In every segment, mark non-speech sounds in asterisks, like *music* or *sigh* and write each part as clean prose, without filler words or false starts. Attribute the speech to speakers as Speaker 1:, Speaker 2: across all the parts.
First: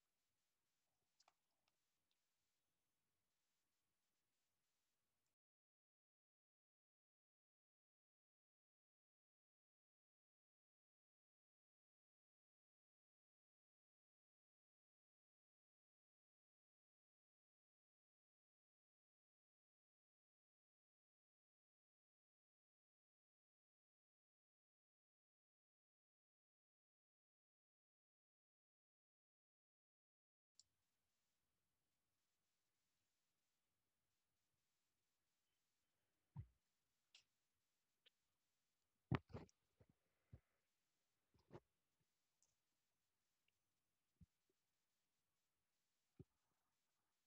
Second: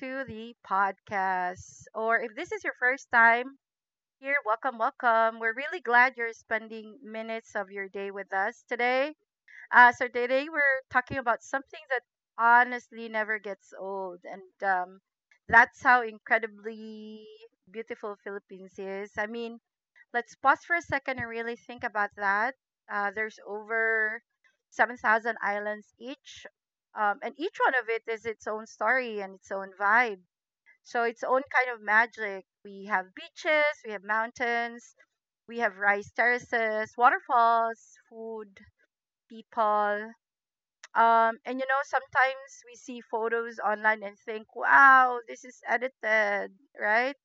Speaker 1: to the podcast. Or if this is your first time here, welcome, welcome. We're really glad you're spending minutes of your day with us today. So today we're talking about something that honestly never gets old, and that's how incredibly beautiful Philippines is. I mean, let's pause for a second and really think about that. There's over 7,000 islands each, and each one of it is its own story and its own vibe. So its own kind of magic. We have beaches, we have mountains, we have rice terraces, waterfalls, food, people. And you know, sometimes we see photos online and think, wow, this is edited, right?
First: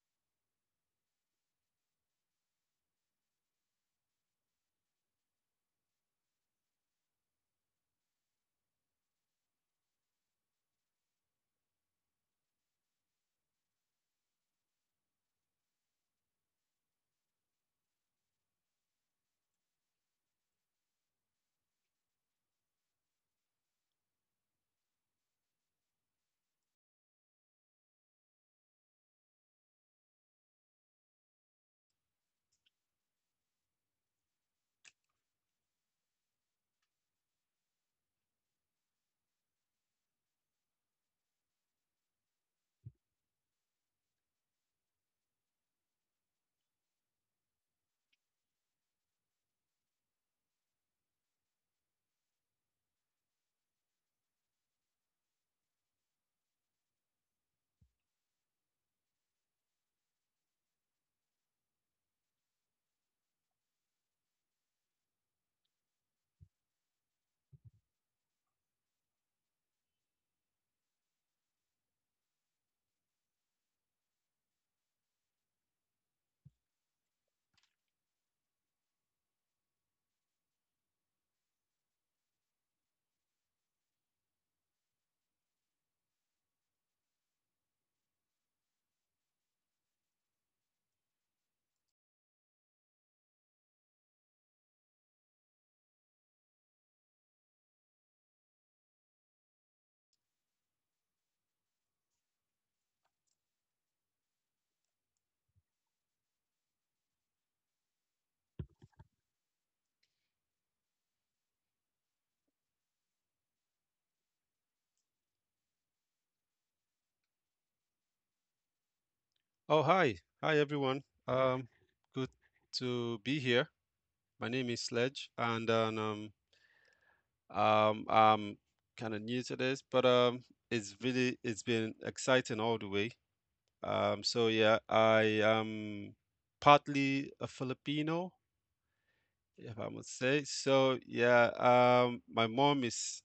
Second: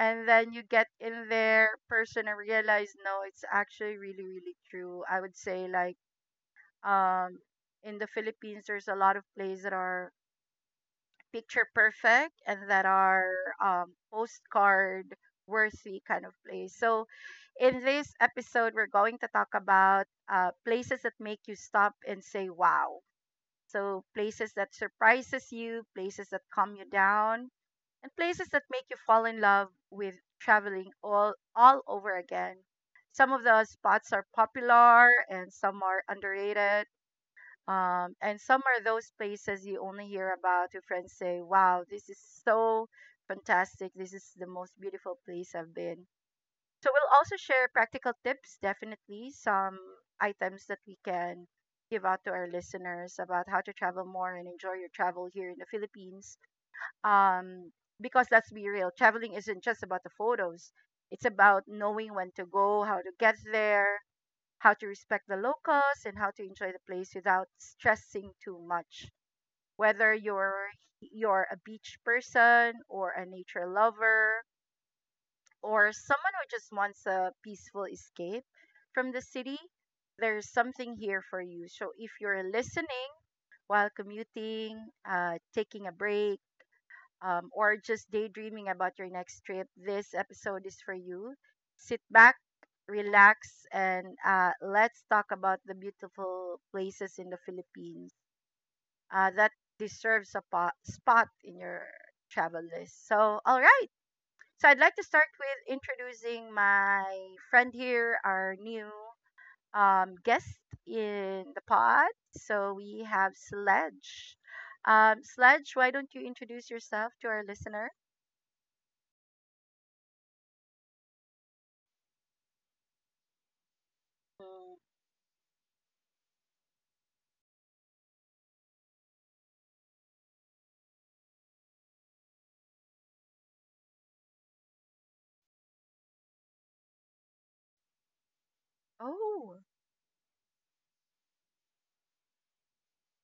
Speaker 1: And then you get in their person and realize, no, it's actually really really true. I would say, like, um in the Philippines there's a lot of plays that are picture perfect and that are um postcard worthy kind of plays. So in this episode we're going to talk about places that make you stop and say wow. So places that surprises you, places that calm you down, and places that make you fall in love with traveling all over again. Some of the spots are popular and some are underrated. And some are those places you only hear about. Your friends say, "Wow, this is so fantastic! This is the most beautiful place I've been." So we'll also share practical tips, definitely some items that we can give out to our listeners about how to travel more and enjoy your travel here in the Philippines, um because let's be real, traveling isn't just about the photos. It's about knowing when to go, how to get there, how to respect the locals, and how to enjoy the place without stressing too much. Whether you're a beach person or a nature lover, or someone who just wants a peaceful escape from the city, there's something here for you. So if you're listening while commuting, taking a break, or just daydreaming about your next trip, this episode is for you. Sit back, relax, and let's talk about the beautiful places in the Philippines that deserves a spot in your travel list. So, all right. So, I'd like to start with introducing my friend here, our new guest in the pod. So, we have Sledge. Sledge, why don't you introduce yourself to our listener?
Speaker 2: Oh, hi. Hi, everyone. Um, good to be here. My name is Sledge, and I'm kind of new to this, but it's been exciting all the way. So yeah, I am partly a Filipino,
Speaker 1: Oh.
Speaker 2: if I must say. So yeah, my mom is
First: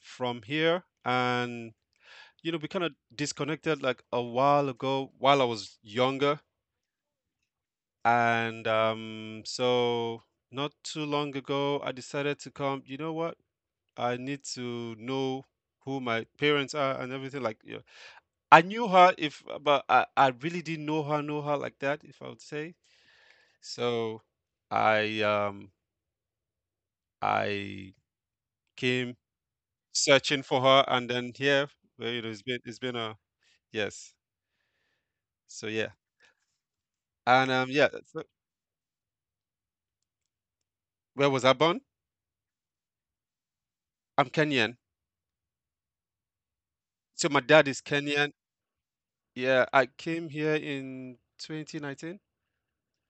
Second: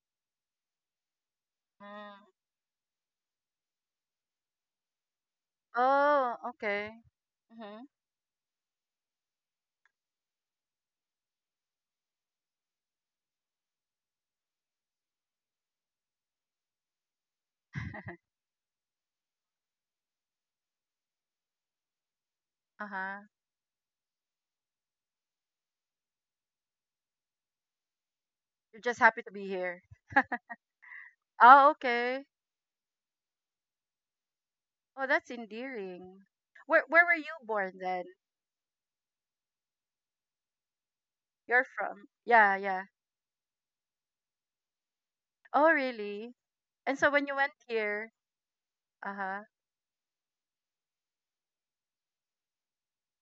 Speaker 2: from here, and
Speaker 1: Mm.
Speaker 2: you know, we kind of disconnected like a while ago while I was
Speaker 1: Oh,
Speaker 2: younger.
Speaker 1: okay. Mm-hmm.
Speaker 2: And so not too long ago, I decided to come. You know what? I need to know who my parents are and everything. Like, you know,
Speaker 1: *laughs*
Speaker 2: I knew her if, but I really didn't know her like that, if I would say.
Speaker 1: Uh-huh.
Speaker 2: So I um I
Speaker 1: You're just
Speaker 2: came
Speaker 1: happy to be here.
Speaker 2: searching for her, and then here,
Speaker 1: Oh,
Speaker 2: well, you
Speaker 1: okay.
Speaker 2: know, it's been a yes.
Speaker 1: Oh, that's
Speaker 2: So yeah,
Speaker 1: endearing. Where were you
Speaker 2: and
Speaker 1: born
Speaker 2: yeah,
Speaker 1: then?
Speaker 2: so where was I
Speaker 1: You're
Speaker 2: born?
Speaker 1: from. Yeah, yeah.
Speaker 2: I'm Kenyan.
Speaker 1: Oh, really? And so
Speaker 2: So
Speaker 1: when you
Speaker 2: my
Speaker 1: went
Speaker 2: dad is
Speaker 1: here,
Speaker 2: Kenyan.
Speaker 1: uh-huh.
Speaker 2: Yeah, I came here in 2019.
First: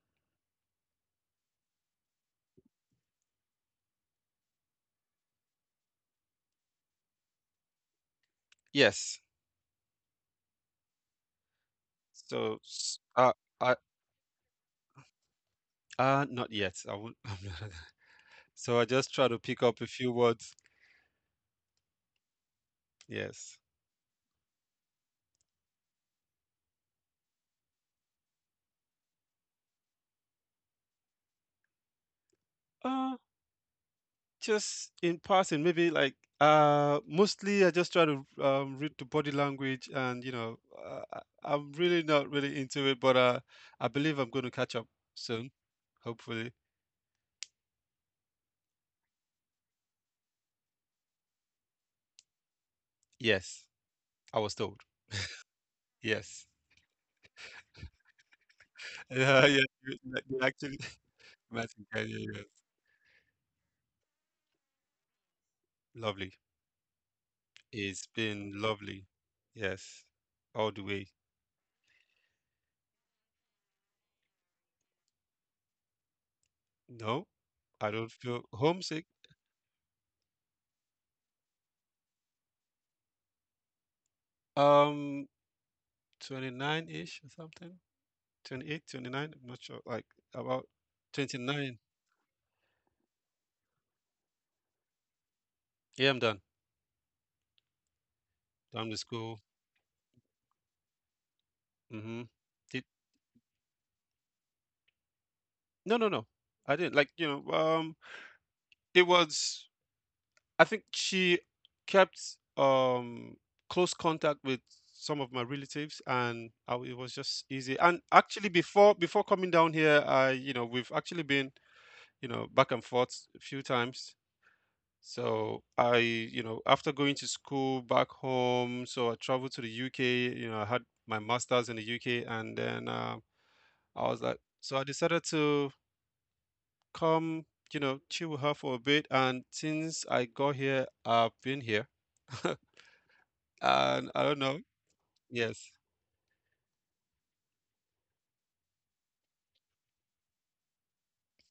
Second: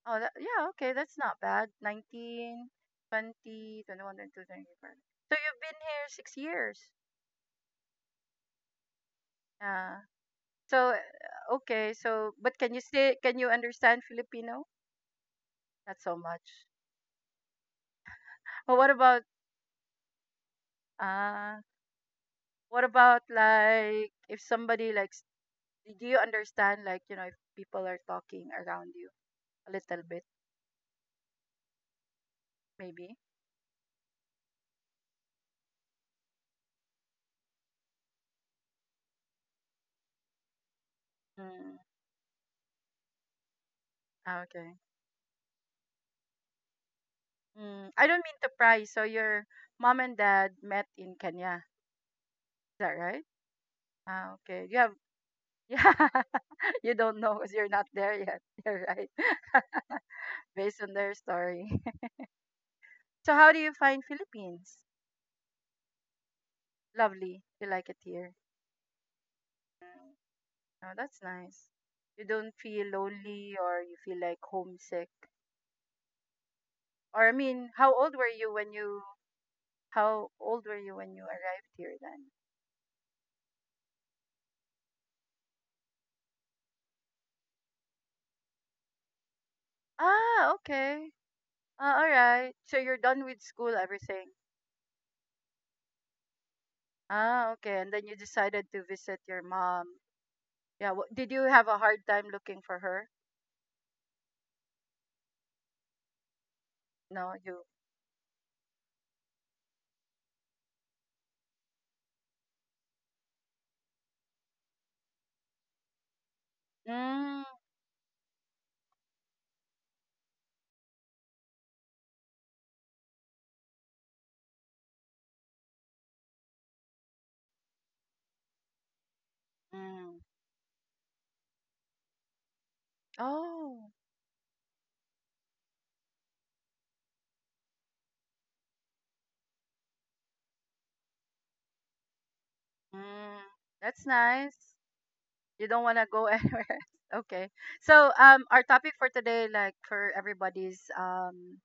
Speaker 1: Oh, that, yeah, okay. That's not bad. 19, 20, 21, 22, 24. So you've been here 6 years.
Speaker 2: Yes.
Speaker 1: Yeah. So okay, so
Speaker 2: So,
Speaker 1: but can you
Speaker 2: I,
Speaker 1: understand Filipino? Not so
Speaker 2: not
Speaker 1: much.
Speaker 2: yet. I won't, *laughs* I'm not. So I
Speaker 1: Well,
Speaker 2: just try to pick up a few words.
Speaker 1: Ah, what about
Speaker 2: Yes.
Speaker 1: like if somebody likes, do you understand, like, if people are talking around you a little bit,
Speaker 2: Uh,
Speaker 1: maybe?
Speaker 2: just in passing, maybe like, mostly I just try to read the body language and, you know, I'm
Speaker 1: Mm,
Speaker 2: really not really into it, but I believe I'm going
Speaker 1: ah,
Speaker 2: to catch
Speaker 1: okay.
Speaker 2: up soon, hopefully.
Speaker 1: Mm, I don't mean to pry. So your mom and dad met in Kenya. Is that right?
Speaker 2: Yes, I
Speaker 1: Ah,
Speaker 2: was
Speaker 1: okay.
Speaker 2: told.
Speaker 1: You have, *laughs* yeah,
Speaker 2: Yes.
Speaker 1: you don't know because you're not there yet. *laughs* You're
Speaker 2: *laughs*
Speaker 1: right.
Speaker 2: Yeah, yeah.
Speaker 1: *laughs*
Speaker 2: you- you Actually,
Speaker 1: Based on their
Speaker 2: *laughs*
Speaker 1: story.
Speaker 2: Martin
Speaker 1: *laughs*
Speaker 2: Kanye, yes.
Speaker 1: So how do you find Philippines?
Speaker 2: Lovely.
Speaker 1: Lovely. You like it
Speaker 2: It's
Speaker 1: here?
Speaker 2: been lovely. Yes, all the
Speaker 1: Oh,
Speaker 2: way.
Speaker 1: that's nice. You don't feel lonely or you feel like homesick.
Speaker 2: No,
Speaker 1: Or I mean,
Speaker 2: I
Speaker 1: how
Speaker 2: don't
Speaker 1: old were
Speaker 2: feel
Speaker 1: you when you
Speaker 2: homesick.
Speaker 1: arrived here then?
Speaker 2: Um, 29-ish or something. 28, 29. I'm not sure. Like
Speaker 1: Ah,
Speaker 2: about
Speaker 1: okay.
Speaker 2: 29.
Speaker 1: Ah, all right. So you're done with school, everything.
Speaker 2: Yeah, I'm done.
Speaker 1: Ah, okay. And then you decided to
Speaker 2: Done with
Speaker 1: visit your
Speaker 2: school.
Speaker 1: mom. Yeah, did you have a hard time
Speaker 2: Mm-hmm.
Speaker 1: looking for
Speaker 2: Did
Speaker 1: her?
Speaker 2: No, no, no. I didn't. Like,
Speaker 1: No,
Speaker 2: you
Speaker 1: you.
Speaker 2: know, it was I think she kept close contact with some of my relatives and I, it was
Speaker 1: Mm,
Speaker 2: just easy. And actually before coming down here, I, you know, we've actually been you know, back and forth a few times. So I, you know, after going to school back home, so I traveled to the
Speaker 1: mm.
Speaker 2: UK. You know, I had my master's in the UK, and then
Speaker 1: Oh.
Speaker 2: I was like, so I decided to come, you know, chill with her for a bit. And since I got here, I've been here, *laughs*
Speaker 1: Mm. That's
Speaker 2: and I don't
Speaker 1: nice.
Speaker 2: know.
Speaker 1: You don't
Speaker 2: Yes.
Speaker 1: want to go *laughs* anywhere. Okay. So, our topic for today, like for everybody's,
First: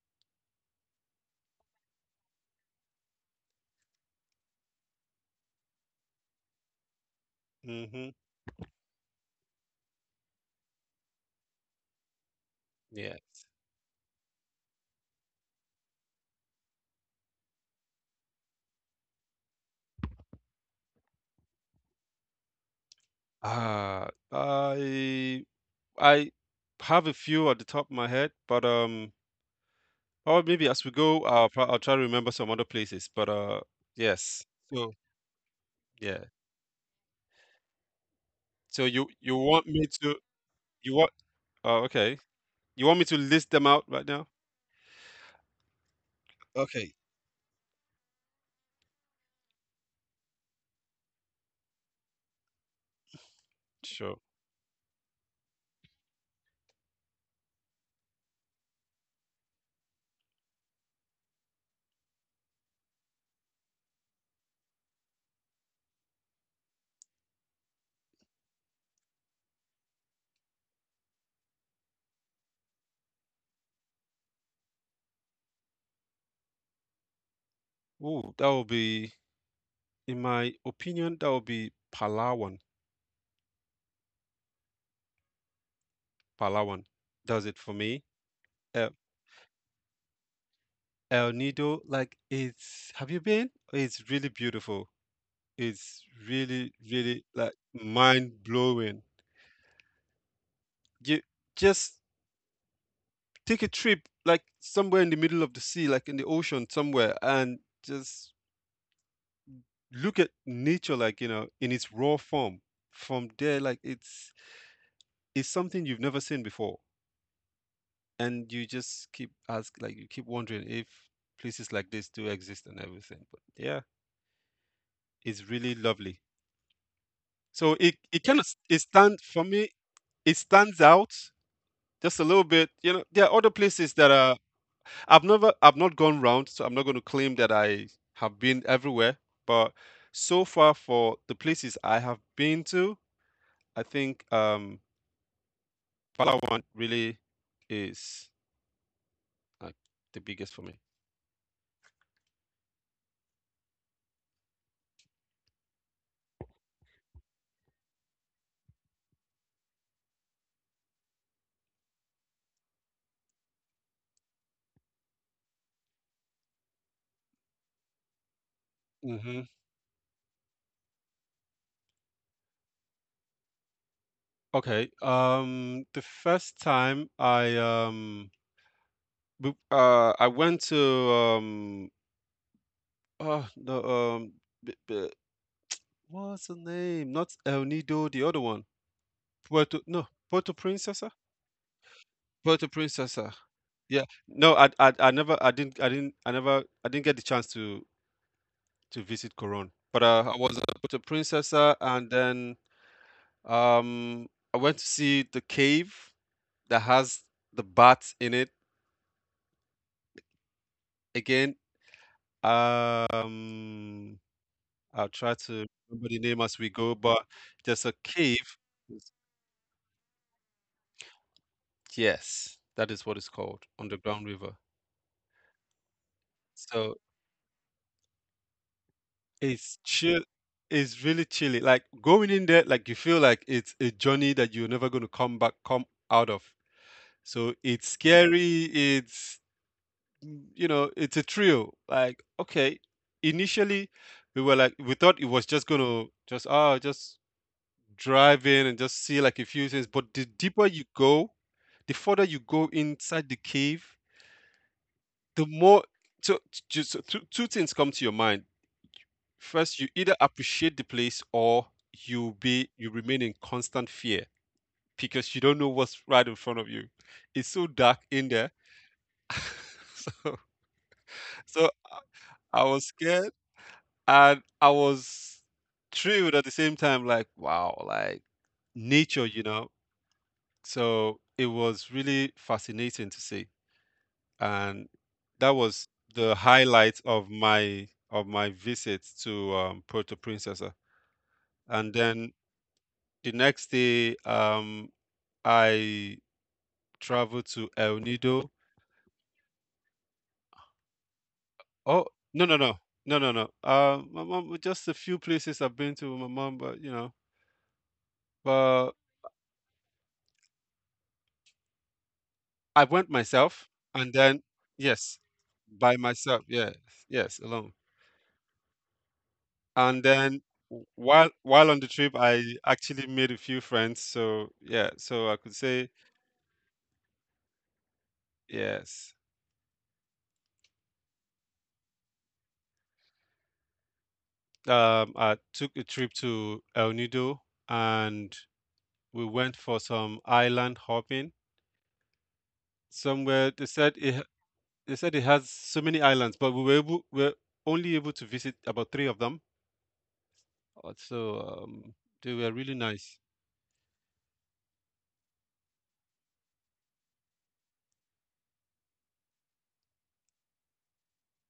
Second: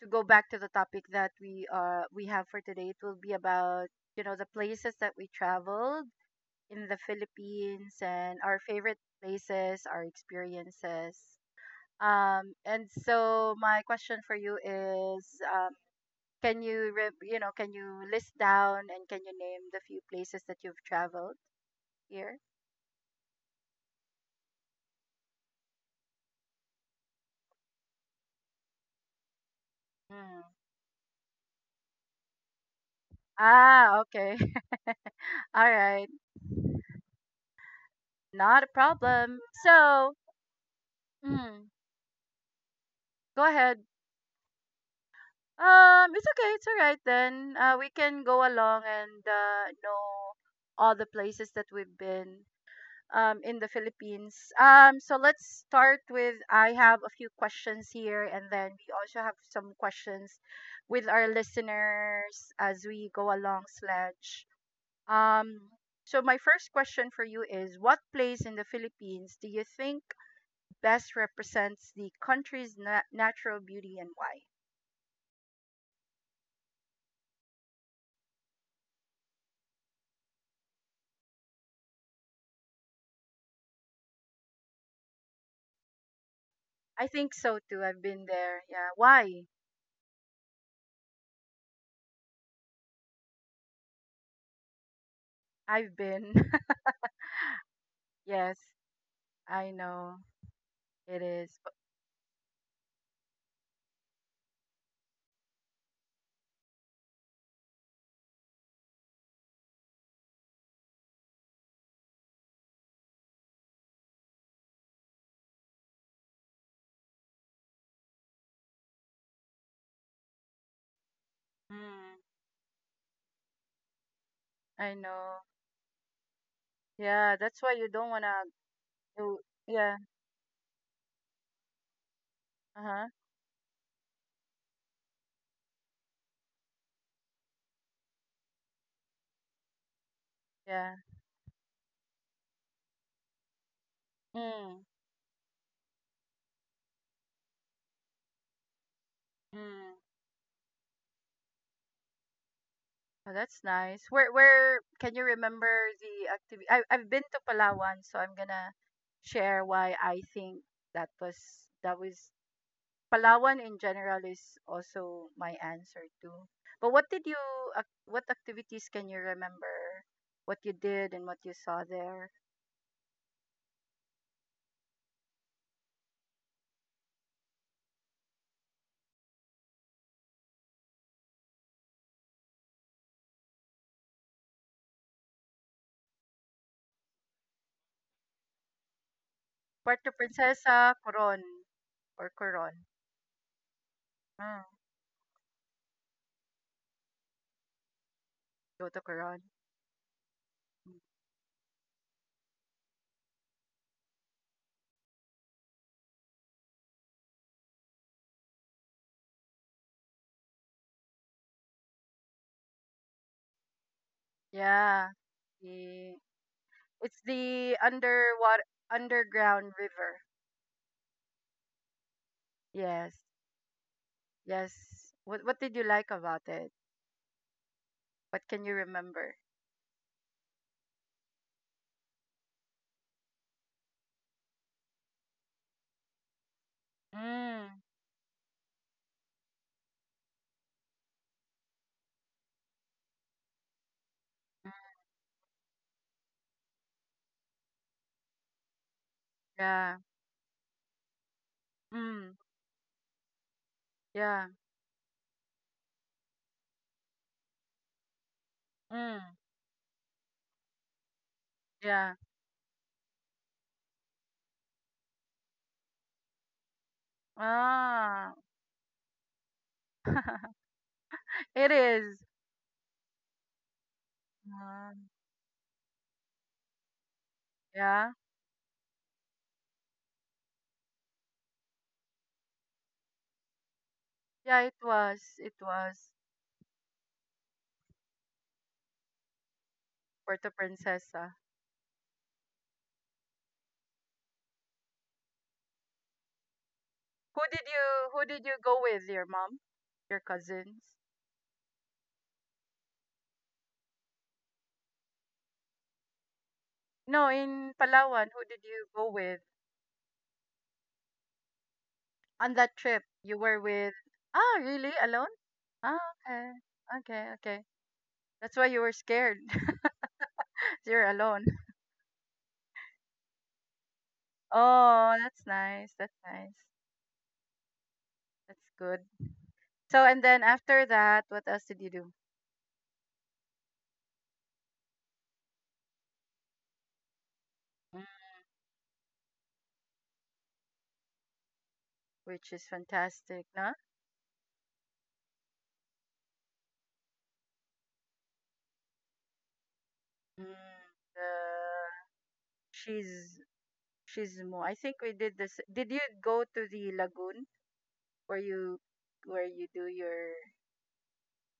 Speaker 1: to go back to the topic that we have for today, it will be about, the places that we traveled in the Philippines
Speaker 2: Mm-hmm.
Speaker 1: and our favorite places, our experiences. And
Speaker 2: Yeah.
Speaker 1: so my question for you is, um, can you list down and can you name the few places that you've traveled here?
Speaker 2: Uh, I I have a few at the top of my head, but
Speaker 1: Mm.
Speaker 2: Or maybe as we go, I'll try to remember some other places. But
Speaker 1: Ah, okay.
Speaker 2: yes.
Speaker 1: *laughs*
Speaker 2: So
Speaker 1: All right,
Speaker 2: yeah.
Speaker 1: not a
Speaker 2: So you
Speaker 1: problem.
Speaker 2: want me
Speaker 1: So,
Speaker 2: to you want?
Speaker 1: mm,
Speaker 2: Oh, okay. You want me to
Speaker 1: go
Speaker 2: list them
Speaker 1: ahead.
Speaker 2: out right now?
Speaker 1: It's okay. It's all
Speaker 2: Okay.
Speaker 1: right then. We can go along and know all the places that we've been, in the
Speaker 2: Sure.
Speaker 1: Philippines. So let's start with I have a few questions here, and then we also have some questions with our listeners as we go along, Sledge. Um, so my first question for you is, what place in the Philippines do you think best represents the country's natural beauty and why?
Speaker 2: Ooh, that will be, in my opinion, that will be Palawan. Palawan
Speaker 1: I think
Speaker 2: does
Speaker 1: so
Speaker 2: it for
Speaker 1: too. I've
Speaker 2: me.
Speaker 1: been there. Yeah.
Speaker 2: Uh,
Speaker 1: Why?
Speaker 2: El Nido, like it's. Have you been? It's really beautiful.
Speaker 1: I've
Speaker 2: It's
Speaker 1: been.
Speaker 2: really, really like
Speaker 1: *laughs*
Speaker 2: mind
Speaker 1: Yes,
Speaker 2: blowing.
Speaker 1: I know it
Speaker 2: You
Speaker 1: is. But,
Speaker 2: just take a trip like somewhere in the middle of the sea, like in the ocean somewhere, and just look at nature like you know in its raw form. From there, like it's something you've never seen before, and you just keep wondering if places like this
Speaker 1: mm,
Speaker 2: do exist and everything. But yeah,
Speaker 1: I know.
Speaker 2: it's really lovely.
Speaker 1: Yeah, that's why
Speaker 2: So
Speaker 1: you
Speaker 2: it
Speaker 1: don't
Speaker 2: it
Speaker 1: wanna.
Speaker 2: kind of it stands
Speaker 1: Do.
Speaker 2: for me.
Speaker 1: Yeah.
Speaker 2: It stands out just a little
Speaker 1: Uh
Speaker 2: bit. You
Speaker 1: huh.
Speaker 2: know, there are other places that are I've not gone round, so I'm not going to claim that I have been everywhere. But so far,
Speaker 1: Yeah.
Speaker 2: for the places I have been to, I
Speaker 1: Mm.
Speaker 2: think Palawan really is
Speaker 1: Mm.
Speaker 2: like the biggest for me.
Speaker 1: Oh, that's nice. Where can you remember the activity? I've been to Palawan, so I'm gonna share why I think that was that was Palawan in general is also my answer too. But what activities can you
Speaker 2: Mhm.
Speaker 1: remember? What you did and what you saw there?
Speaker 2: Okay. The first time I went to oh the um b- b- what's the name? Not El Nido, the other one. Puerto
Speaker 1: Puerto
Speaker 2: no, Puerto
Speaker 1: Princesa,
Speaker 2: Princesa?
Speaker 1: Coron.
Speaker 2: Puerto Princesa. Yeah.
Speaker 1: Mm.
Speaker 2: No, I never I didn't I didn't I never I didn't get the chance
Speaker 1: Go to
Speaker 2: to
Speaker 1: Coron.
Speaker 2: visit Coron. But I was at
Speaker 1: Mm.
Speaker 2: Puerto Princesa and then um I went to see the cave that has the bats in it again. Um I'll
Speaker 1: Yeah.
Speaker 2: try to remember the
Speaker 1: The,
Speaker 2: name as we go, but
Speaker 1: it's the
Speaker 2: there's a cave.
Speaker 1: underground river.
Speaker 2: Yes, that is what it's
Speaker 1: Yes.
Speaker 2: called, Underground River.
Speaker 1: Yes. What did you like about it?
Speaker 2: So
Speaker 1: What can you remember?
Speaker 2: It's chill it's really chilly. Like going in there, like you feel like it's a journey that you're never gonna come back, come out of. So it's
Speaker 1: Mm.
Speaker 2: scary. It's you know, it's a thrill. Like okay, initially we were like
Speaker 1: Mm,
Speaker 2: we thought it was just gonna just drive in and just see like a few things. But
Speaker 1: yeah.
Speaker 2: the deeper you go, the further you
Speaker 1: Mm.
Speaker 2: go inside the cave,
Speaker 1: Yeah.
Speaker 2: the more so, so two things come to your mind.
Speaker 1: Mm.
Speaker 2: First, you either appreciate the place or
Speaker 1: Yeah.
Speaker 2: you remain in constant fear because you don't know what's right in front of you. It's so dark in
Speaker 1: Ah.
Speaker 2: there. *laughs* So
Speaker 1: *laughs*
Speaker 2: so
Speaker 1: It is.
Speaker 2: I was scared and I
Speaker 1: Ah,
Speaker 2: was thrilled at the same time, like, wow, like
Speaker 1: yeah.
Speaker 2: nature, you know. So it was really fascinating to see.
Speaker 1: Yeah,
Speaker 2: And
Speaker 1: it was.
Speaker 2: that
Speaker 1: It
Speaker 2: was
Speaker 1: was
Speaker 2: the highlight of my visit to Puerto
Speaker 1: Puerto
Speaker 2: Princesa.
Speaker 1: Princesa.
Speaker 2: And then the next day, I traveled
Speaker 1: Who
Speaker 2: to
Speaker 1: did
Speaker 2: El
Speaker 1: you who
Speaker 2: Nido.
Speaker 1: did you go with? Your mom? Your cousins?
Speaker 2: Oh, no, no, no, no. My mom, just a few places I've been to with my mom, but you know,
Speaker 1: No, in Palawan, who did
Speaker 2: but
Speaker 1: you go with on
Speaker 2: I
Speaker 1: that
Speaker 2: went
Speaker 1: trip? You
Speaker 2: myself,
Speaker 1: were with
Speaker 2: and then
Speaker 1: Ah, really?
Speaker 2: yes,
Speaker 1: Alone?
Speaker 2: by
Speaker 1: Ah,
Speaker 2: myself,
Speaker 1: okay.
Speaker 2: yes, yes,
Speaker 1: Okay,
Speaker 2: alone.
Speaker 1: okay. That's why you were scared. *laughs*
Speaker 2: And then
Speaker 1: You're alone.
Speaker 2: while on the trip, I actually made a few friends. So yeah,
Speaker 1: Oh,
Speaker 2: so I could
Speaker 1: that's
Speaker 2: say
Speaker 1: nice. That's nice. That's
Speaker 2: yes.
Speaker 1: good. So, and then after that, what else did you do?
Speaker 2: I took a trip to El Nido,
Speaker 1: Mm,
Speaker 2: and we went for some island hopping
Speaker 1: which is fantastic,
Speaker 2: somewhere they
Speaker 1: no?
Speaker 2: said they said it has so many islands but we were only able to visit about three of them.
Speaker 1: Mm,
Speaker 2: Uh, so um they were really nice.
Speaker 1: she's she's more. I think we did this. Did you go to the lagoon where you where you do your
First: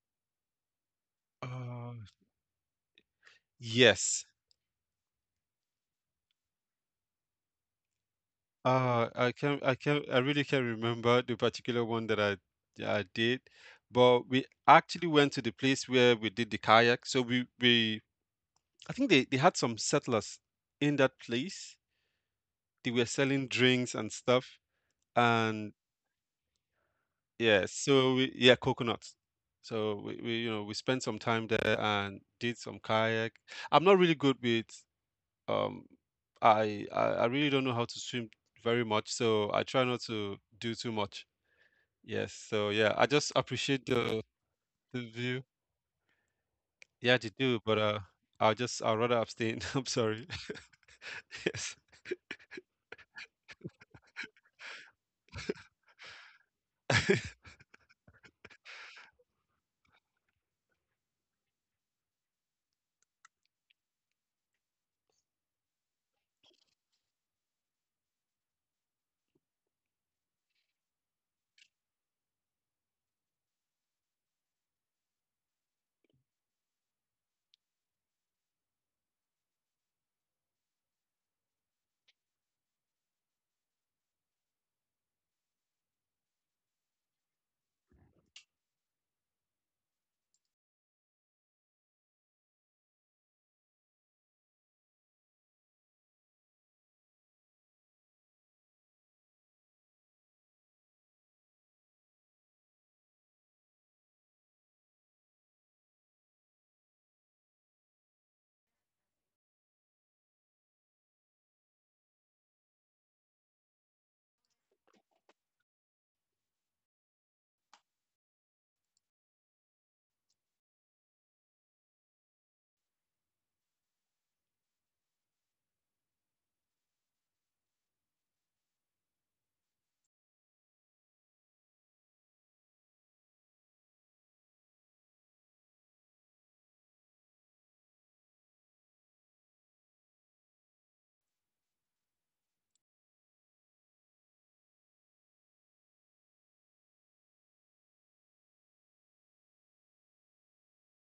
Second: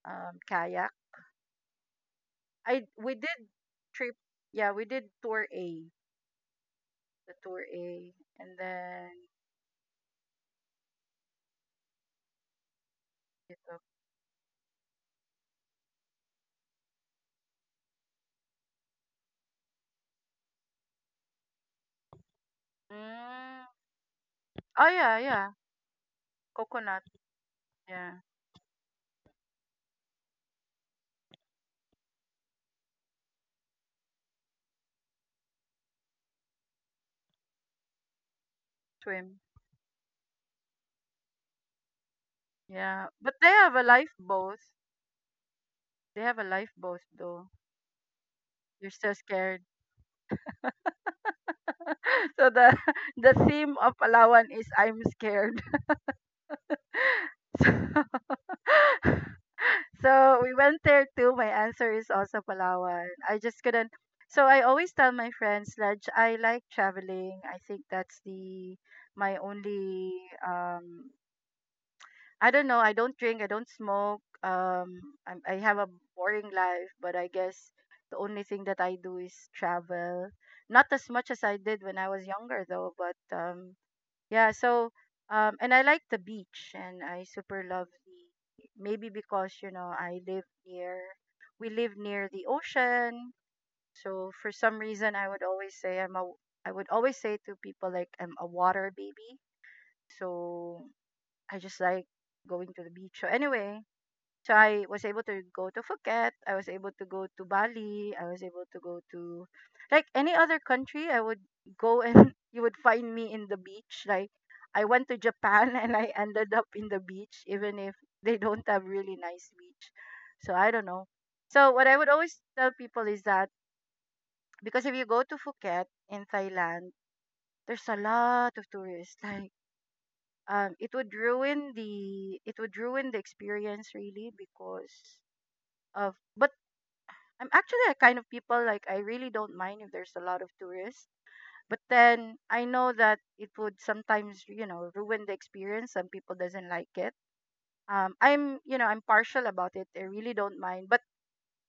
Speaker 1: kayak?
Speaker 2: uh
Speaker 1: I we did trip.
Speaker 2: yes.
Speaker 1: Yeah, we did the tour A, and then
Speaker 2: I really can't remember the particular one that I did,
Speaker 1: you took.
Speaker 2: but we actually went to the place where we did the kayak so we I think they had some settlers in that place, they were selling
Speaker 1: Mm,
Speaker 2: drinks and stuff
Speaker 1: oh yeah, yeah,
Speaker 2: and
Speaker 1: coconut.
Speaker 2: yeah, so
Speaker 1: Yeah,
Speaker 2: we yeah, coconuts. So we you know we spent some time there and did some kayak. I'm not really good with um I really don't know how to swim very much,
Speaker 1: swim.
Speaker 2: so I try not to do too much. Yes, so
Speaker 1: Yeah,
Speaker 2: yeah, I
Speaker 1: but
Speaker 2: just
Speaker 1: they have a
Speaker 2: appreciate the
Speaker 1: lifeboat.
Speaker 2: view.
Speaker 1: They have a lifeboat
Speaker 2: Yeah, they
Speaker 1: though.
Speaker 2: do, but I'll
Speaker 1: You're
Speaker 2: just I'd
Speaker 1: still
Speaker 2: rather
Speaker 1: scared.
Speaker 2: abstain. *laughs* I'm sorry. *laughs* Yes.
Speaker 1: *laughs* so the *laughs* the theme of Palawan is I'm scared. So, *laughs* so we went there too. My answer is also Palawan. I just couldn't. So I always tell my friends that I like traveling. I think that's the my only. Um, I don't know. I don't drink. I don't smoke. I have a boring life, but I guess the only thing that I do is travel. Not as much as I did when I was younger, though. But yeah, so and I like the beach and I super love the maybe because I live near we live near the ocean. So for some reason I would always say to people, like, I'm a water baby. So I just like going to the beach. So anyway, so I was able to go to Phuket. I was able to go to Bali. I was able to go to like any other country. I would go and *laughs* you would find me in the beach. Like I went to Japan *laughs* and I ended up in the beach, even if they don't have really nice beach. So I don't know. So what I would always tell people is that because if you go to Phuket in Thailand, there's a lot of tourists. *laughs* Like, it would ruin the experience really because of, but I'm actually a kind of people like I really don't mind if there's a lot of tourists, but then I know that it would sometimes, ruin the experience. Some people doesn't like it. I'm you know I'm partial about it. I really don't mind, but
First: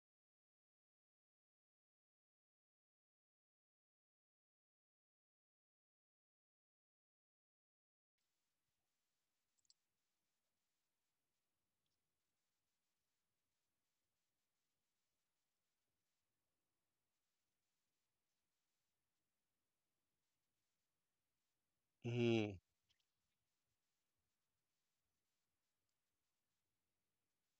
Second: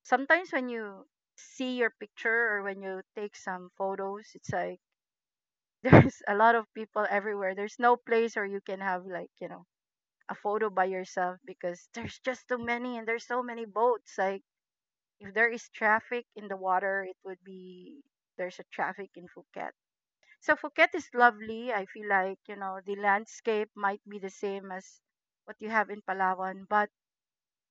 Speaker 1: sometimes when you see your picture or when you take some photos, it's like *laughs* there's a lot of people everywhere. There's no place where you can have like, a photo by yourself because there's just too many and there's so many boats. Like if there is traffic in the water, it would be there's a traffic in Phuket. So Phuket is lovely. I feel like, you
Speaker 2: Mm,
Speaker 1: know, the landscape might be the same as what you have in Palawan, but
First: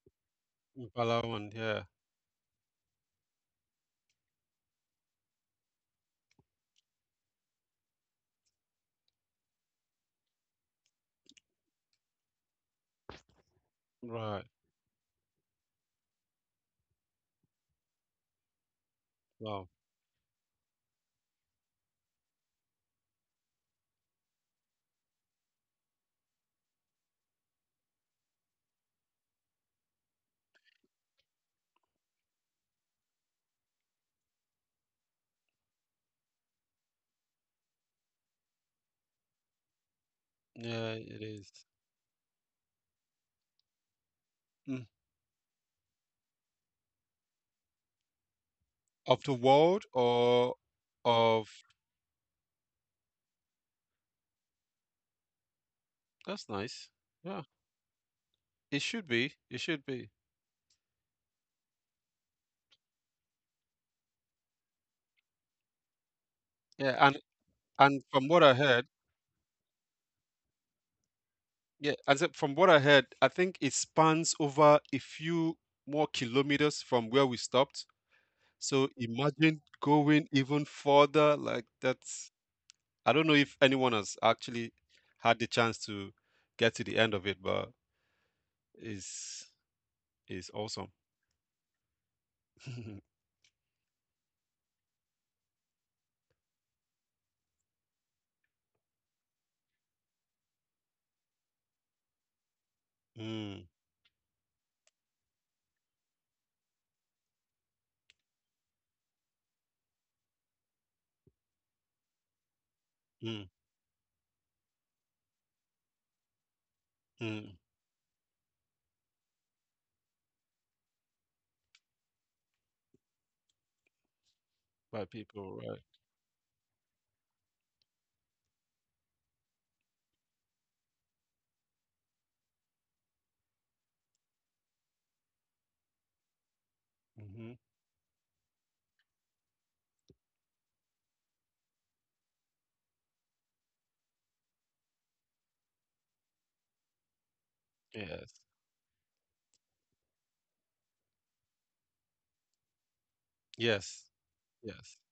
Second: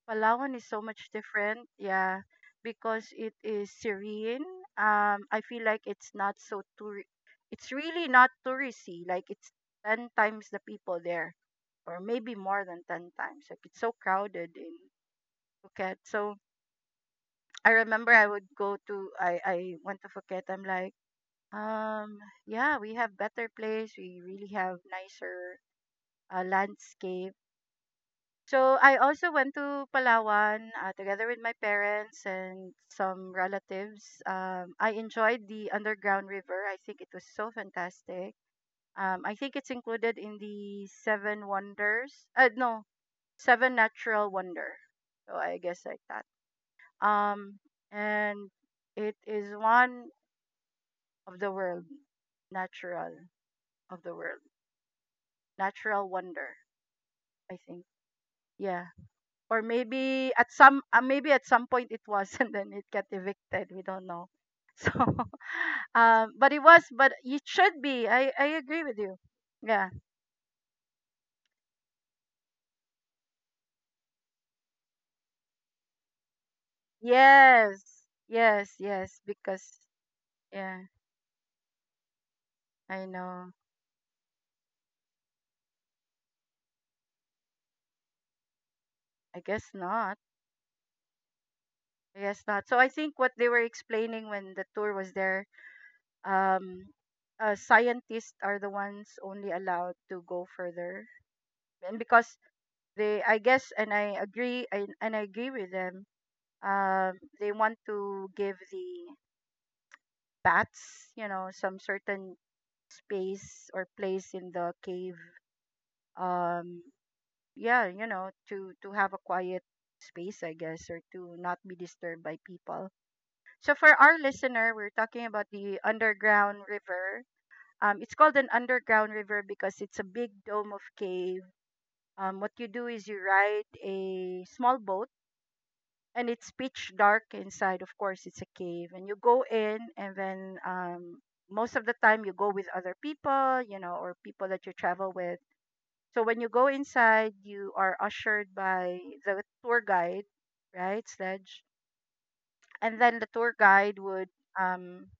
Speaker 1: Palawan is so much
Speaker 2: Palawan,
Speaker 1: different.
Speaker 2: yeah.
Speaker 1: Yeah, because it is serene. I feel like it's not so tour. It's really not touristy. Like it's 10 times the people there, or maybe more than 10 times. Like it's so
Speaker 2: Right.
Speaker 1: crowded in Phuket. So I remember I would go to
Speaker 2: Wow.
Speaker 1: I went to Phuket. I'm like, um, yeah, we have better place. We really have nicer, landscape. So I also went to Palawan together with my parents and some relatives. I enjoyed the underground river. I think it was so fantastic. I think it's included in the
Speaker 2: Yeah, it
Speaker 1: seven
Speaker 2: is.
Speaker 1: wonders. No, seven natural wonder.
Speaker 2: Mm.
Speaker 1: So I guess like that. Um, and it
Speaker 2: Of
Speaker 1: is
Speaker 2: the world
Speaker 1: one.
Speaker 2: or
Speaker 1: Of the
Speaker 2: of.
Speaker 1: world, natural of the world, natural wonder.
Speaker 2: That's nice.
Speaker 1: I
Speaker 2: Yeah,
Speaker 1: think, yeah.
Speaker 2: it should be.
Speaker 1: Or
Speaker 2: It should be.
Speaker 1: maybe at maybe at some point it was, *laughs* and then it got evicted. We don't know. So, *laughs* but
Speaker 2: Yeah,
Speaker 1: but
Speaker 2: and
Speaker 1: it should be. I
Speaker 2: from what I
Speaker 1: agree with
Speaker 2: heard,
Speaker 1: you. Yeah.
Speaker 2: yeah, from what I heard, I think it spans over a few more kilometers from where we stopped.
Speaker 1: Yes. Yes.
Speaker 2: So
Speaker 1: Yes.
Speaker 2: imagine
Speaker 1: Because
Speaker 2: going even
Speaker 1: yeah,
Speaker 2: further. Like that's.
Speaker 1: I
Speaker 2: I don't know
Speaker 1: know.
Speaker 2: if anyone has actually had the chance to get to the end of it, but
Speaker 1: I
Speaker 2: it's
Speaker 1: guess not.
Speaker 2: it's awesome.
Speaker 1: I guess not. So I think
Speaker 2: *laughs*
Speaker 1: what they were explaining when the tour was there um, scientists are the ones only allowed to go further, and because they,
Speaker 2: mm,
Speaker 1: I guess,
Speaker 2: mm,
Speaker 1: and I agree, I, and I agree with them. Um, they want to give the bats, you know, some certain space or place in the cave. Um,
Speaker 2: mm,
Speaker 1: yeah, you know, to have a quiet space, I guess, or to not be disturbed by people. So for our listener, we're
Speaker 2: by
Speaker 1: talking about
Speaker 2: people,
Speaker 1: the
Speaker 2: right?
Speaker 1: underground river it's called an underground river because it's a big dome of cave. What you do is you ride a small boat, and it's pitch dark
Speaker 2: Hmm.
Speaker 1: inside. Of course, it's a cave, and you go in, and then most of the time you go with other people, you know, or people that you travel with. So when you go inside, you are
Speaker 2: Yes.
Speaker 1: ushered by the tour guide, right, Sledge? And then the tour guide
Speaker 2: Yes.
Speaker 1: would
Speaker 2: Yes.
Speaker 1: um,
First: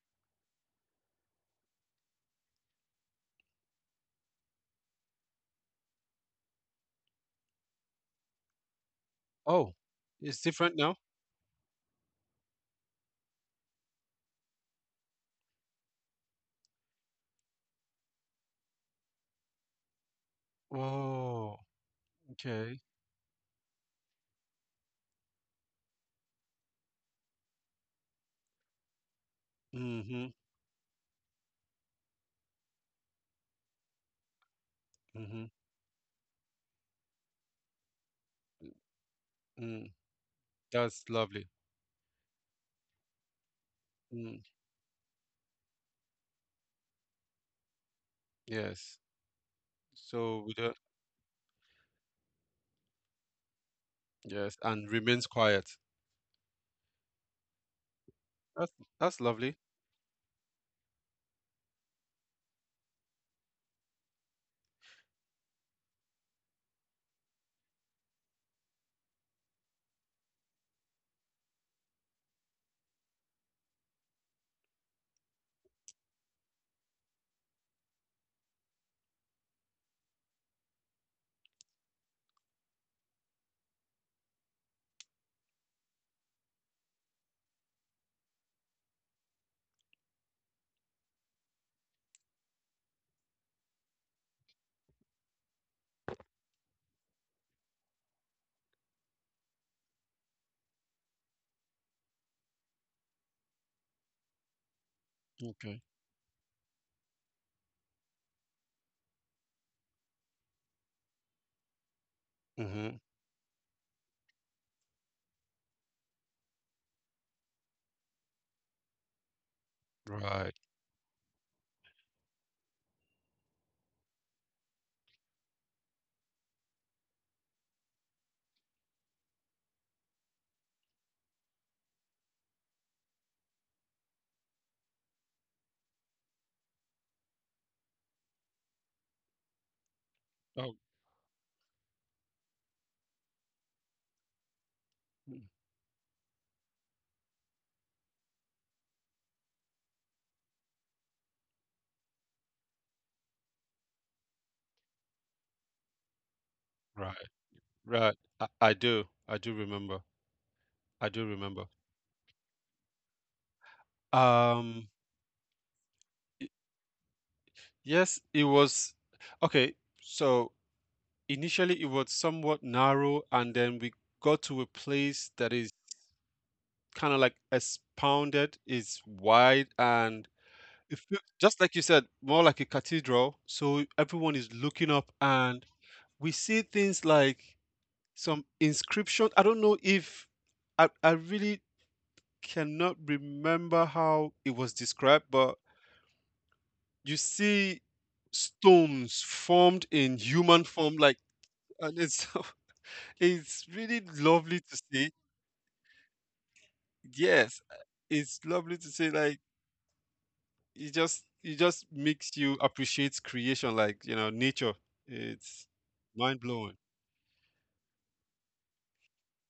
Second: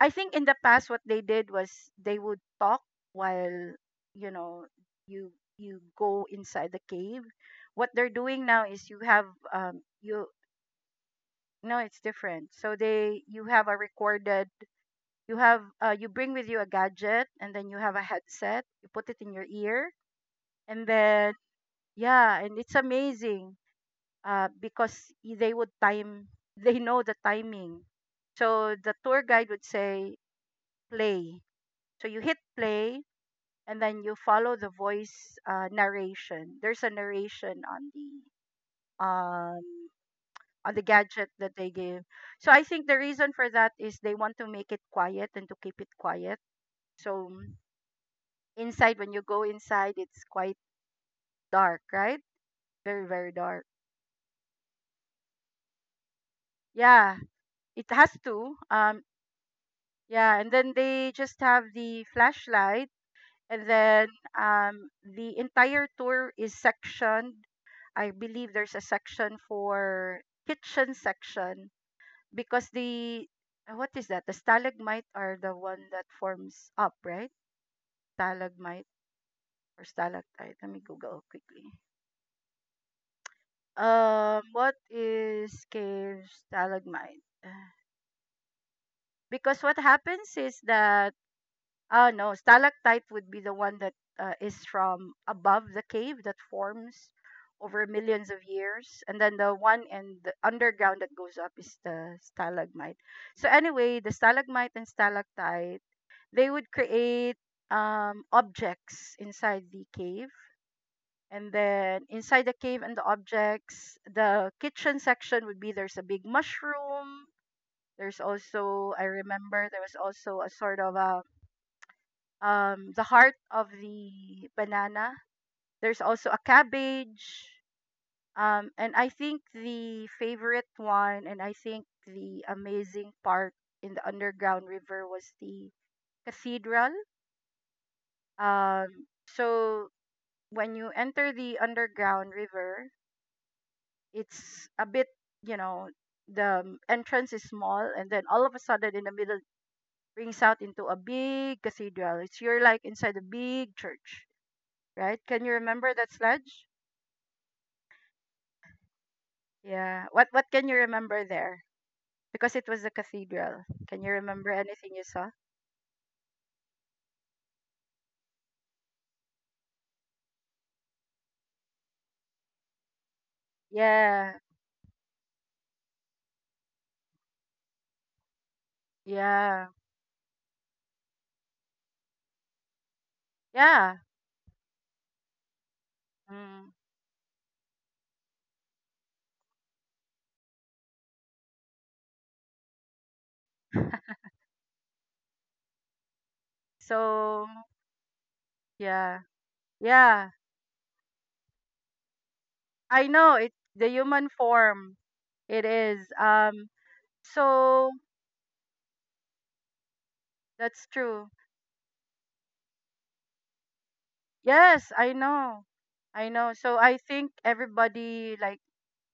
Speaker 1: I think in the past what they did was they would talk while you know you you go inside the cave. What they're doing now is you have
Speaker 2: Oh,
Speaker 1: you
Speaker 2: it's different now?
Speaker 1: no, it's different. So they you have a recorded, you have you bring with you a gadget and then you have a headset. You put it in your ear, and then
Speaker 2: Oh,
Speaker 1: yeah, and it's
Speaker 2: okay.
Speaker 1: amazing because they would time, *laughs* they know the timing. So the tour guide would say
Speaker 2: Mm-hmm.
Speaker 1: play. So you hit play, and then you follow the voice
Speaker 2: Mm-hmm.
Speaker 1: narration. There's a narration
Speaker 2: Mm.
Speaker 1: um, on the
Speaker 2: That's
Speaker 1: gadget
Speaker 2: lovely.
Speaker 1: that they give. So I think the reason for that is they want
Speaker 2: Mm.
Speaker 1: to make it quiet and to keep it quiet. So mm,
Speaker 2: Yes.
Speaker 1: inside, when you go inside, it's
Speaker 2: So we
Speaker 1: quite
Speaker 2: don't,
Speaker 1: dark, right? Very very dark.
Speaker 2: yes, and remains quiet.
Speaker 1: Yeah, it has to.
Speaker 2: That's lovely.
Speaker 1: Yeah, and then they just have the flashlight. And then the entire tour is sectioned. I believe there's a section for kitchen section because the what is that? The stalagmite are the one that forms up, right? Stalagmite or stalactite. Let me Google quickly. What is cave stalagmite? *sighs* Because what happens is that, oh no, stalactite would be the one that is from above the cave that forms over millions of years, and then the one in the underground that goes up is the stalagmite. So anyway, the stalagmite and
Speaker 2: Okay.
Speaker 1: stalactite, they would create objects inside the cave, and then inside the
Speaker 2: Mm-hmm.
Speaker 1: cave and the objects, the kitchen section would be there's a big mushroom. There's also I remember there was
Speaker 2: Right.
Speaker 1: also a sort of a the heart of the banana. There's also a cabbage. And I think the favorite one, and I think the amazing part in the underground river was the cathedral. Um, so
Speaker 2: Oh,
Speaker 1: when you enter the underground river, it's a bit,
Speaker 2: mm,
Speaker 1: you know, the entrance is small, and then all of a sudden in the middle brings out into a big cathedral. It's you're like inside a big church, right? Can you remember that, sledge?
Speaker 2: right. Right. I do. I do remember.
Speaker 1: Yeah. What can you
Speaker 2: I do
Speaker 1: remember
Speaker 2: remember.
Speaker 1: there? Because it was a cathedral. Can you remember
Speaker 2: Um,
Speaker 1: anything you saw?
Speaker 2: y- yes, it was okay. So initially it was somewhat narrow, and then we got to a
Speaker 1: Yeah.
Speaker 2: place that is kinda like expounded, is wide,
Speaker 1: Yeah.
Speaker 2: and it feel just like you said, more like a cathedral, so everyone
Speaker 1: Yeah.
Speaker 2: is looking up, and we see things
Speaker 1: Mm.
Speaker 2: like some inscription. I don't know if I really cannot remember how it was described, but you see
Speaker 1: So
Speaker 2: stones
Speaker 1: yeah.
Speaker 2: formed in human
Speaker 1: Yeah.
Speaker 2: form, like and it's *laughs*
Speaker 1: I
Speaker 2: it's
Speaker 1: know it
Speaker 2: really
Speaker 1: the
Speaker 2: lovely
Speaker 1: human
Speaker 2: to see.
Speaker 1: form. It is.
Speaker 2: Yes,
Speaker 1: So
Speaker 2: it's lovely to see, like
Speaker 1: that's
Speaker 2: it
Speaker 1: true.
Speaker 2: just makes you appreciate creation like you know nature
Speaker 1: Yes, I
Speaker 2: it's
Speaker 1: know. I
Speaker 2: mind-blowing.
Speaker 1: know. So I think everybody like,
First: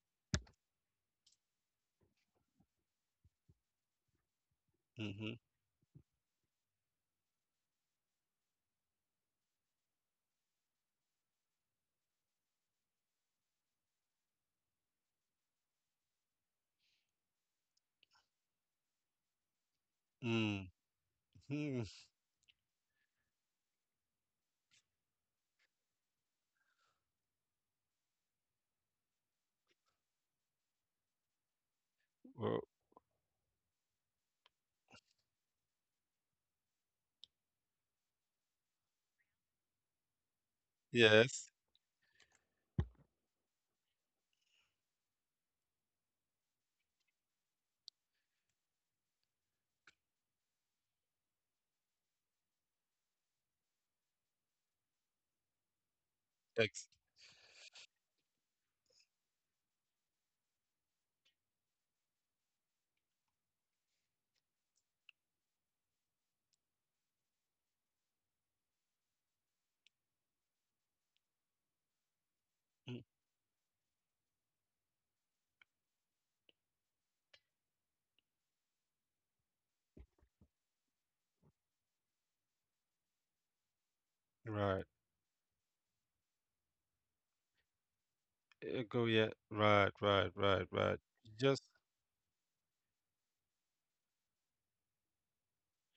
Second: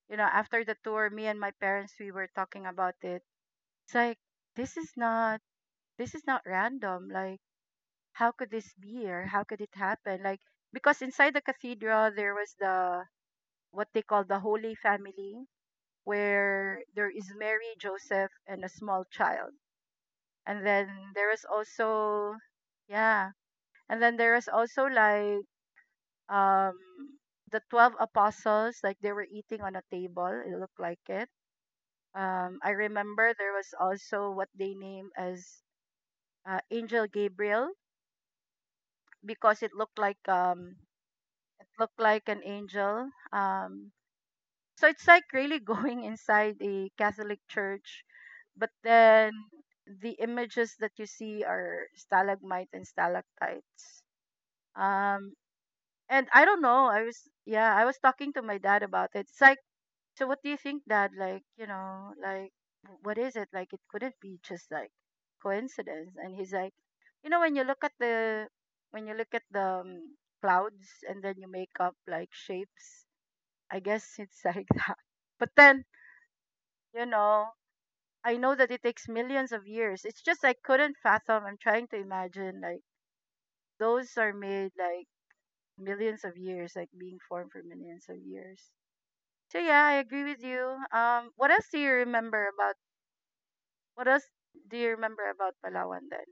Speaker 1: you know, after the tour, me and my parents we were talking about it. It's like this is
Speaker 2: Mm-hmm.
Speaker 1: not, this is not random. Like how could this be or how could it happen, like because inside the cathedral there was the what they call the holy family, where there is Mary, Joseph and a small child, and
Speaker 2: Mm-hmm.
Speaker 1: then there is
Speaker 2: Mm. Mm.
Speaker 1: also yeah, and then there is also like um the 12 apostles, like they were eating on a table, it looked like it, I
Speaker 2: Well,
Speaker 1: remember there was also what they name as angel Gabriel, because
Speaker 2: yes.
Speaker 1: it looked like an angel. So it's like really *laughs* going inside a Catholic church, but then the images that you see are stalagmite and stalactites. Um, and I don't know. I
Speaker 2: ex-
Speaker 1: was yeah, I was talking to my dad about it. It's like, so what do you think, Dad? Like, you know, like what is it? Like, it couldn't be just like coincidence. And he's like, you know, when you look at the, when you look at the clouds and then you make up like shapes,
Speaker 2: mm,
Speaker 1: I guess it's like *laughs* that. But then, you know, I know that it takes millions of years. It's just I couldn't fathom. I'm trying to imagine like those are made like
Speaker 2: right.
Speaker 1: millions of years, like being formed for millions of years.
Speaker 2: Go
Speaker 1: So
Speaker 2: yeah
Speaker 1: yeah, I agree with you.
Speaker 2: right.
Speaker 1: What else do you
Speaker 2: just
Speaker 1: remember about? What else do you remember about Palawan then?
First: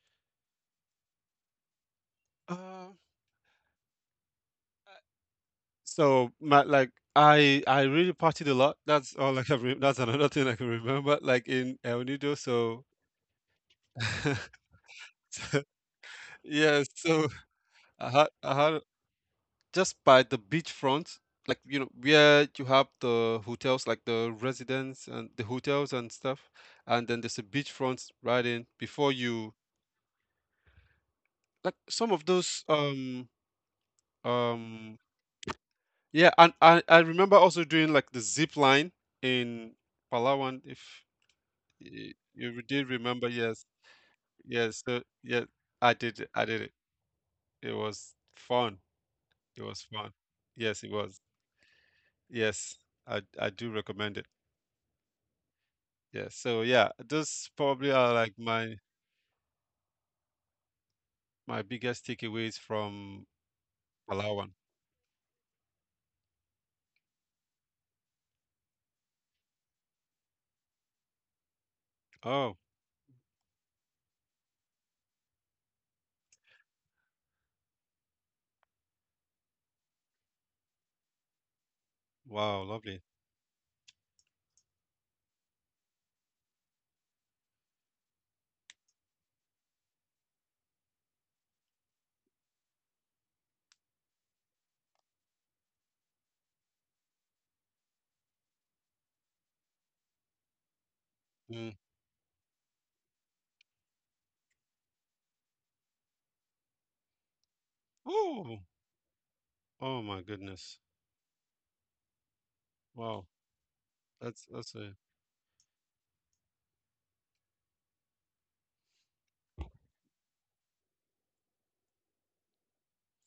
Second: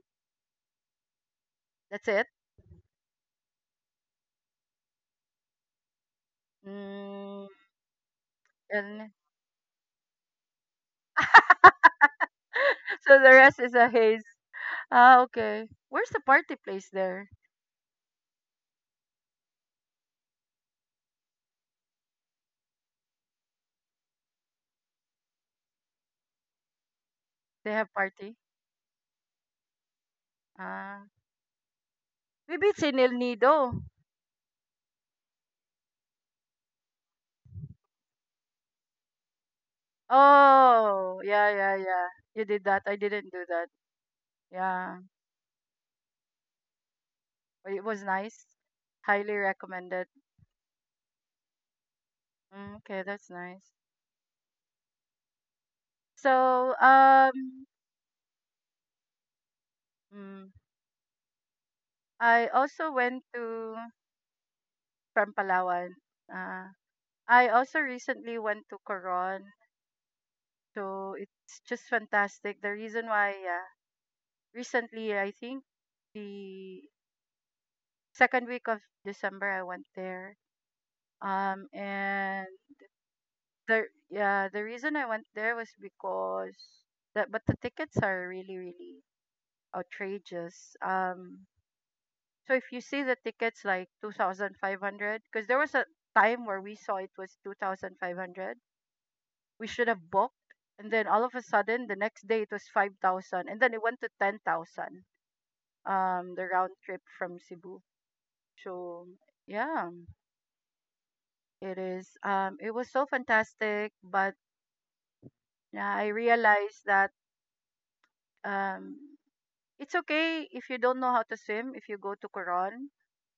Speaker 1: That's it.
Speaker 2: uh so my like
Speaker 1: Mm,
Speaker 2: i i really partied a lot,
Speaker 1: and
Speaker 2: that's all I can that's another thing I can remember, like in El Nido. So
Speaker 1: *laughs* so the rest is a haze.
Speaker 2: *laughs*
Speaker 1: Ah, okay.
Speaker 2: so-
Speaker 1: Where's the party place
Speaker 2: yes,
Speaker 1: there?
Speaker 2: I had just by the beachfront, like you know, where you have the hotels, like the residents and the hotels and stuff, and then there's a
Speaker 1: They have
Speaker 2: beachfront
Speaker 1: party.
Speaker 2: right in before you,
Speaker 1: Ah,
Speaker 2: like some of
Speaker 1: maybe
Speaker 2: those,
Speaker 1: it's in El Nido.
Speaker 2: um, yeah, and I remember also doing like the zip line in Palawan, if
Speaker 1: Oh, yeah, yeah, yeah. You did
Speaker 2: you
Speaker 1: that. I
Speaker 2: did
Speaker 1: didn't
Speaker 2: remember,
Speaker 1: do that.
Speaker 2: yes, yes,
Speaker 1: Yeah.
Speaker 2: so yeah, I did, I did it.
Speaker 1: But it
Speaker 2: It
Speaker 1: was
Speaker 2: was
Speaker 1: nice.
Speaker 2: fun.
Speaker 1: Highly
Speaker 2: It was
Speaker 1: recommended.
Speaker 2: fun. Yes, it was.
Speaker 1: Mm,
Speaker 2: Yes,
Speaker 1: okay, that's
Speaker 2: I
Speaker 1: nice.
Speaker 2: do recommend it. Yeah,
Speaker 1: So,
Speaker 2: so yeah, those probably are like
Speaker 1: mm,
Speaker 2: my biggest
Speaker 1: I
Speaker 2: takeaways
Speaker 1: also went
Speaker 2: from
Speaker 1: to
Speaker 2: Palawan.
Speaker 1: from Palawan. Uh, I also recently went to Coron. So it's just fantastic. The
Speaker 2: Oh,
Speaker 1: reason why, yeah, recently I think the second week of December I went there. And
Speaker 2: wow, lovely.
Speaker 1: the yeah the reason I went there was because that, but the tickets are really really outrageous. So if you see the tickets like two thousand five hundred, because there was a time where we saw it was two thousand five hundred. We should have booked, and then all of a
Speaker 2: Mm.
Speaker 1: sudden the next day it was 5,000, and then it went to 10,000. The round trip from Cebu.
Speaker 2: Oh,
Speaker 1: So yeah,
Speaker 2: oh my goodness.
Speaker 1: it is. It was so
Speaker 2: Wow,
Speaker 1: fantastic, but
Speaker 2: that's a.
Speaker 1: yeah, I realized that um it's okay if you don't know how to swim if you go to Quran,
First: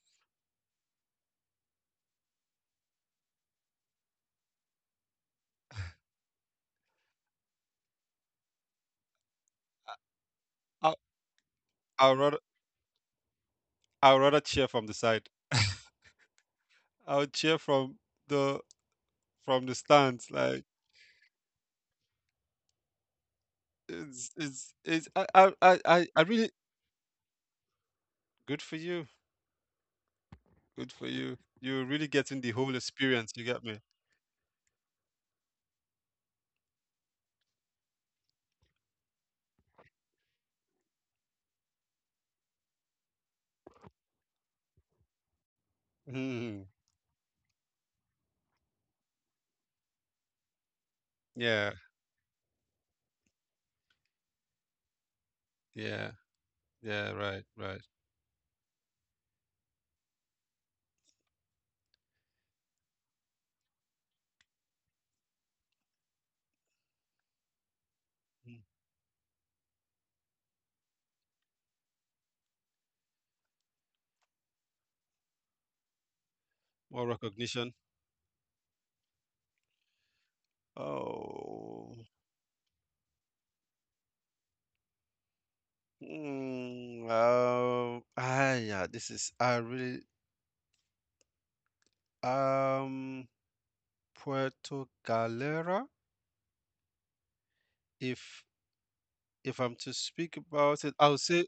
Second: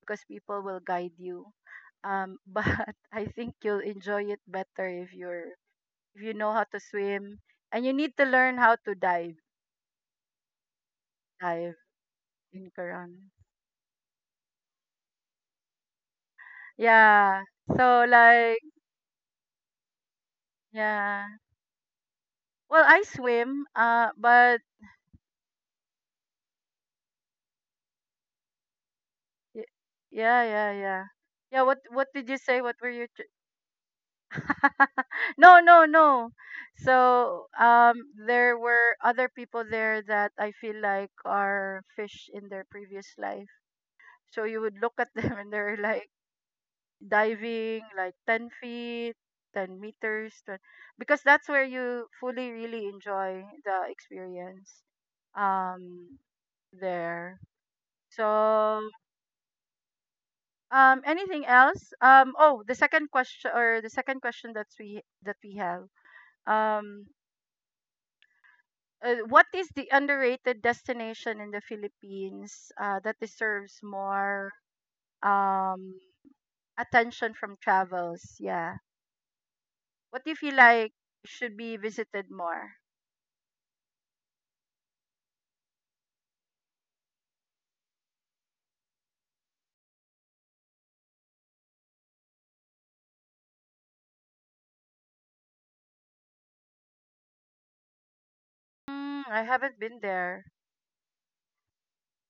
Speaker 1: because people will guide you. *laughs* But I think you'll enjoy it better if you're if you know how to swim and you need to learn how to dive
Speaker 2: I
Speaker 1: dive
Speaker 2: I'd rather
Speaker 1: in Quran.
Speaker 2: I'd rather cheer from the side. I would
Speaker 1: Yeah.
Speaker 2: cheer
Speaker 1: So
Speaker 2: the
Speaker 1: like
Speaker 2: from the stands. Like
Speaker 1: yeah. Well, I swim. Uh, but
Speaker 2: it's. I really good for you.
Speaker 1: y- yeah, yeah,
Speaker 2: Good for
Speaker 1: yeah.
Speaker 2: you.
Speaker 1: Yeah.
Speaker 2: You're
Speaker 1: What
Speaker 2: really
Speaker 1: What
Speaker 2: getting
Speaker 1: did
Speaker 2: the
Speaker 1: you
Speaker 2: whole
Speaker 1: say? What were you
Speaker 2: experience. You get me?
Speaker 1: *laughs* no, no, no. So there were other people there that I feel like are fish in their previous life. So you would look at them *laughs* and they're like
Speaker 2: Mm.
Speaker 1: diving like 10 feet, 10 meters, 20, because that's
Speaker 2: Yeah,
Speaker 1: where you fully really enjoy the experience
Speaker 2: yeah,
Speaker 1: um,
Speaker 2: yeah. Right,
Speaker 1: there.
Speaker 2: right.
Speaker 1: So anything else? Oh, the second question or the second question that's we that we have. Um,
Speaker 2: Mm.
Speaker 1: what is the underrated destination in the Philippines that deserves more um,
Speaker 2: More
Speaker 1: attention from
Speaker 2: recognition.
Speaker 1: travels? Yeah. What do you feel like should be
Speaker 2: Oh,
Speaker 1: visited more?
Speaker 2: yeah, this is I really um Puerto Galera. If
Speaker 1: Mm, I haven't been
Speaker 2: if I'm
Speaker 1: there.
Speaker 2: to speak about it, I'll say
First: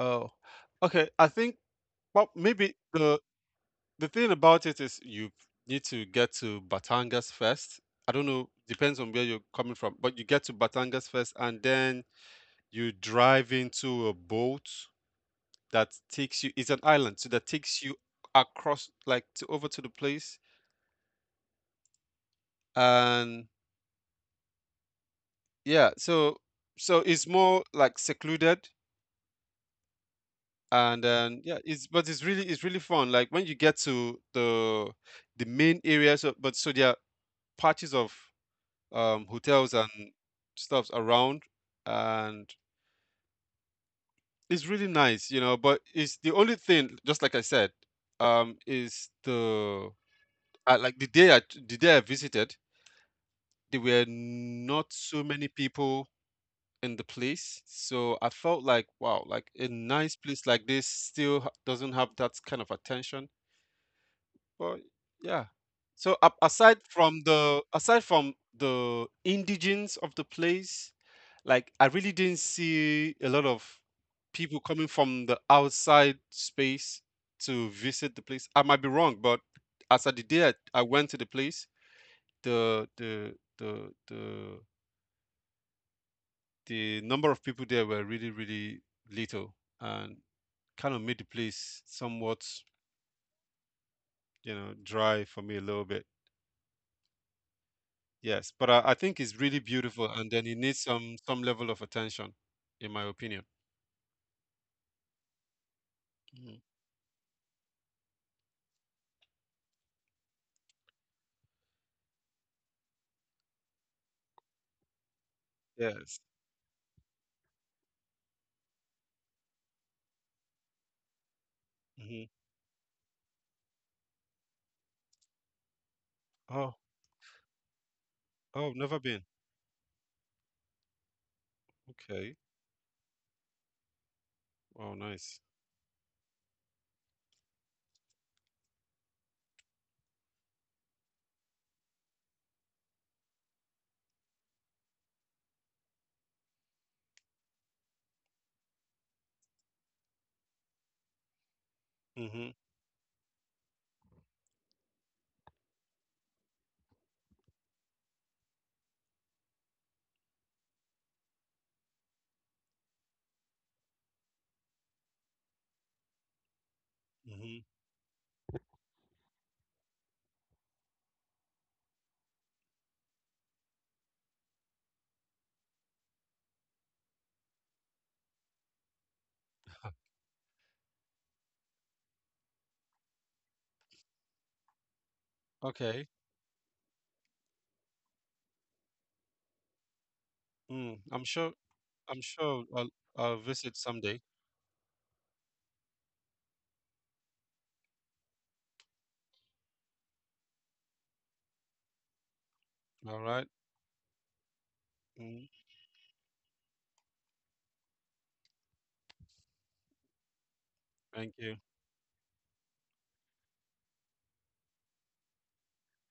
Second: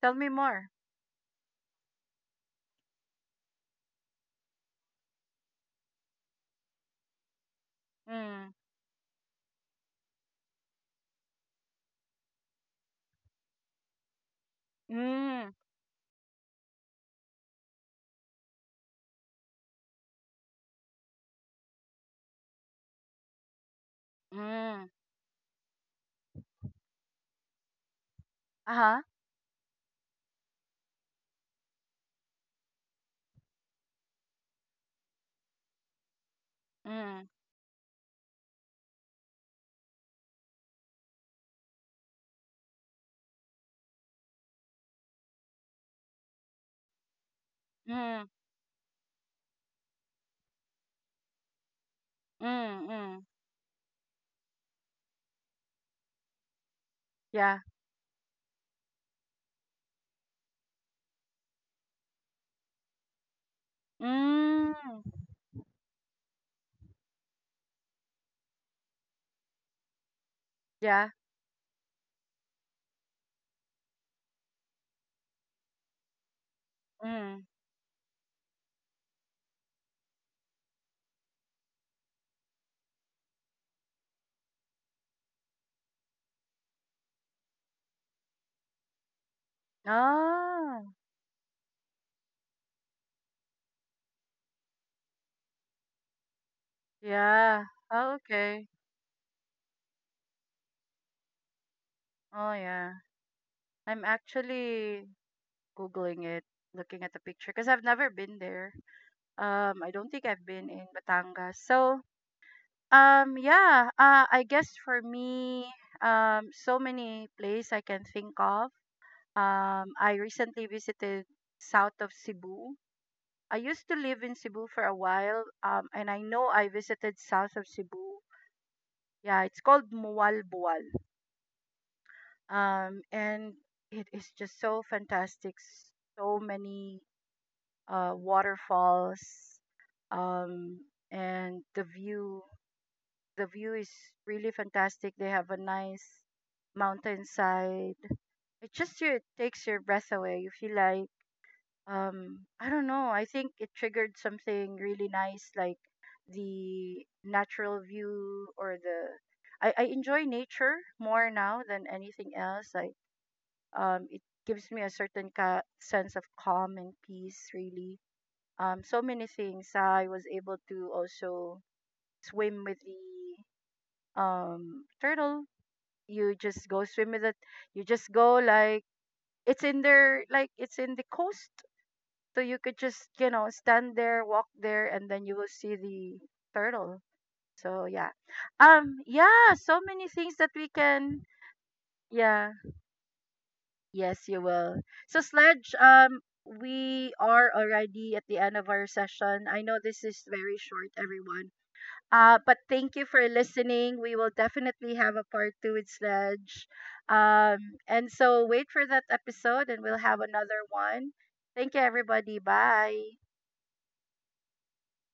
Speaker 1: Tell me more.
Speaker 2: okay. I think well maybe the thing about it is you need to get to Batangas first. I don't know,
Speaker 1: Mm,
Speaker 2: depends on where you're coming from, but you get to Batangas first, and then you drive into a boat that
Speaker 1: mm,
Speaker 2: takes you, it's an island, so that takes you across like to over to the place and
Speaker 1: mm,
Speaker 2: yeah, so so it's more like secluded
Speaker 1: uh-huh.
Speaker 2: and then yeah it's but it's really fun like when you get to the main area so but so there are
Speaker 1: Mm,
Speaker 2: patches of hotels and stuff around and it's really nice you know but it's the only thing just like I said is
Speaker 1: mm,
Speaker 2: the like the day I visited there
Speaker 1: mm,
Speaker 2: were
Speaker 1: mm.
Speaker 2: not so many people in the place. So I
Speaker 1: Yeah.
Speaker 2: felt like, wow, like a nice place like this still doesn't have that kind of attention. But yeah.
Speaker 1: Mm,
Speaker 2: So aside from the indigents of the place, like I
Speaker 1: yeah.
Speaker 2: really didn't see a lot of people coming from the outside space to visit
Speaker 1: Mm.
Speaker 2: the place. I might be wrong, but as at the day I went to the place, the the the the the number of people there were really, really little and kind of made the
Speaker 1: Oh,
Speaker 2: place somewhat, you know, dry for me a little bit.
Speaker 1: yeah.
Speaker 2: Yes, but
Speaker 1: Oh,
Speaker 2: I think
Speaker 1: okay.
Speaker 2: it's really beautiful, and then it needs some level of attention, in my
Speaker 1: Oh,
Speaker 2: opinion.
Speaker 1: yeah. I'm actually
Speaker 2: Mhm.
Speaker 1: Googling it, looking at the picture, because 'cause I've never been there. I don't think I've been in Batangas. So, um, yeah, I guess for
Speaker 2: Yes.
Speaker 1: me, so many places I can think of. I recently visited
Speaker 2: Hmm.
Speaker 1: south of Cebu. I used to live in Cebu for a while,
Speaker 2: Oh,
Speaker 1: and I know I visited south of
Speaker 2: oh,
Speaker 1: Cebu.
Speaker 2: never been.
Speaker 1: Yeah, it's called Mualboal.
Speaker 2: Okay.
Speaker 1: And it
Speaker 2: Oh,
Speaker 1: is just
Speaker 2: nice.
Speaker 1: so fantastic. So many waterfalls, um, and the view. The view is really fantastic. They have a nice mountainside. It just takes your breath away. You feel like
Speaker 2: Hmm.
Speaker 1: I don't know. I think it triggered something really nice, like the natural view or the. I enjoy nature more now than anything else. Like it gives me a certain sense of calm
Speaker 2: Hmm.
Speaker 1: and peace, really so many things. I was able to also swim with the turtle. You just go swim with it. You just go like it's in there, like it's in the coast. So you could just you know stand there, walk there, and then you
Speaker 2: Okay.
Speaker 1: will see the turtle. So yeah, yeah, so many
Speaker 2: Mm,
Speaker 1: things that
Speaker 2: I'm
Speaker 1: we
Speaker 2: sure
Speaker 1: can.
Speaker 2: I'm sure I'll
Speaker 1: Yeah,
Speaker 2: I'll visit someday.
Speaker 1: yes, you will. So sledge, we are already at the end of our session. I know this is very short, everyone.
Speaker 2: All
Speaker 1: But
Speaker 2: right.
Speaker 1: thank you for listening. We will
Speaker 2: Mm,
Speaker 1: definitely have a part two with Sledge. And so wait for that episode and we'll have another
Speaker 2: thank you.
Speaker 1: one. Thank you, everybody. Bye.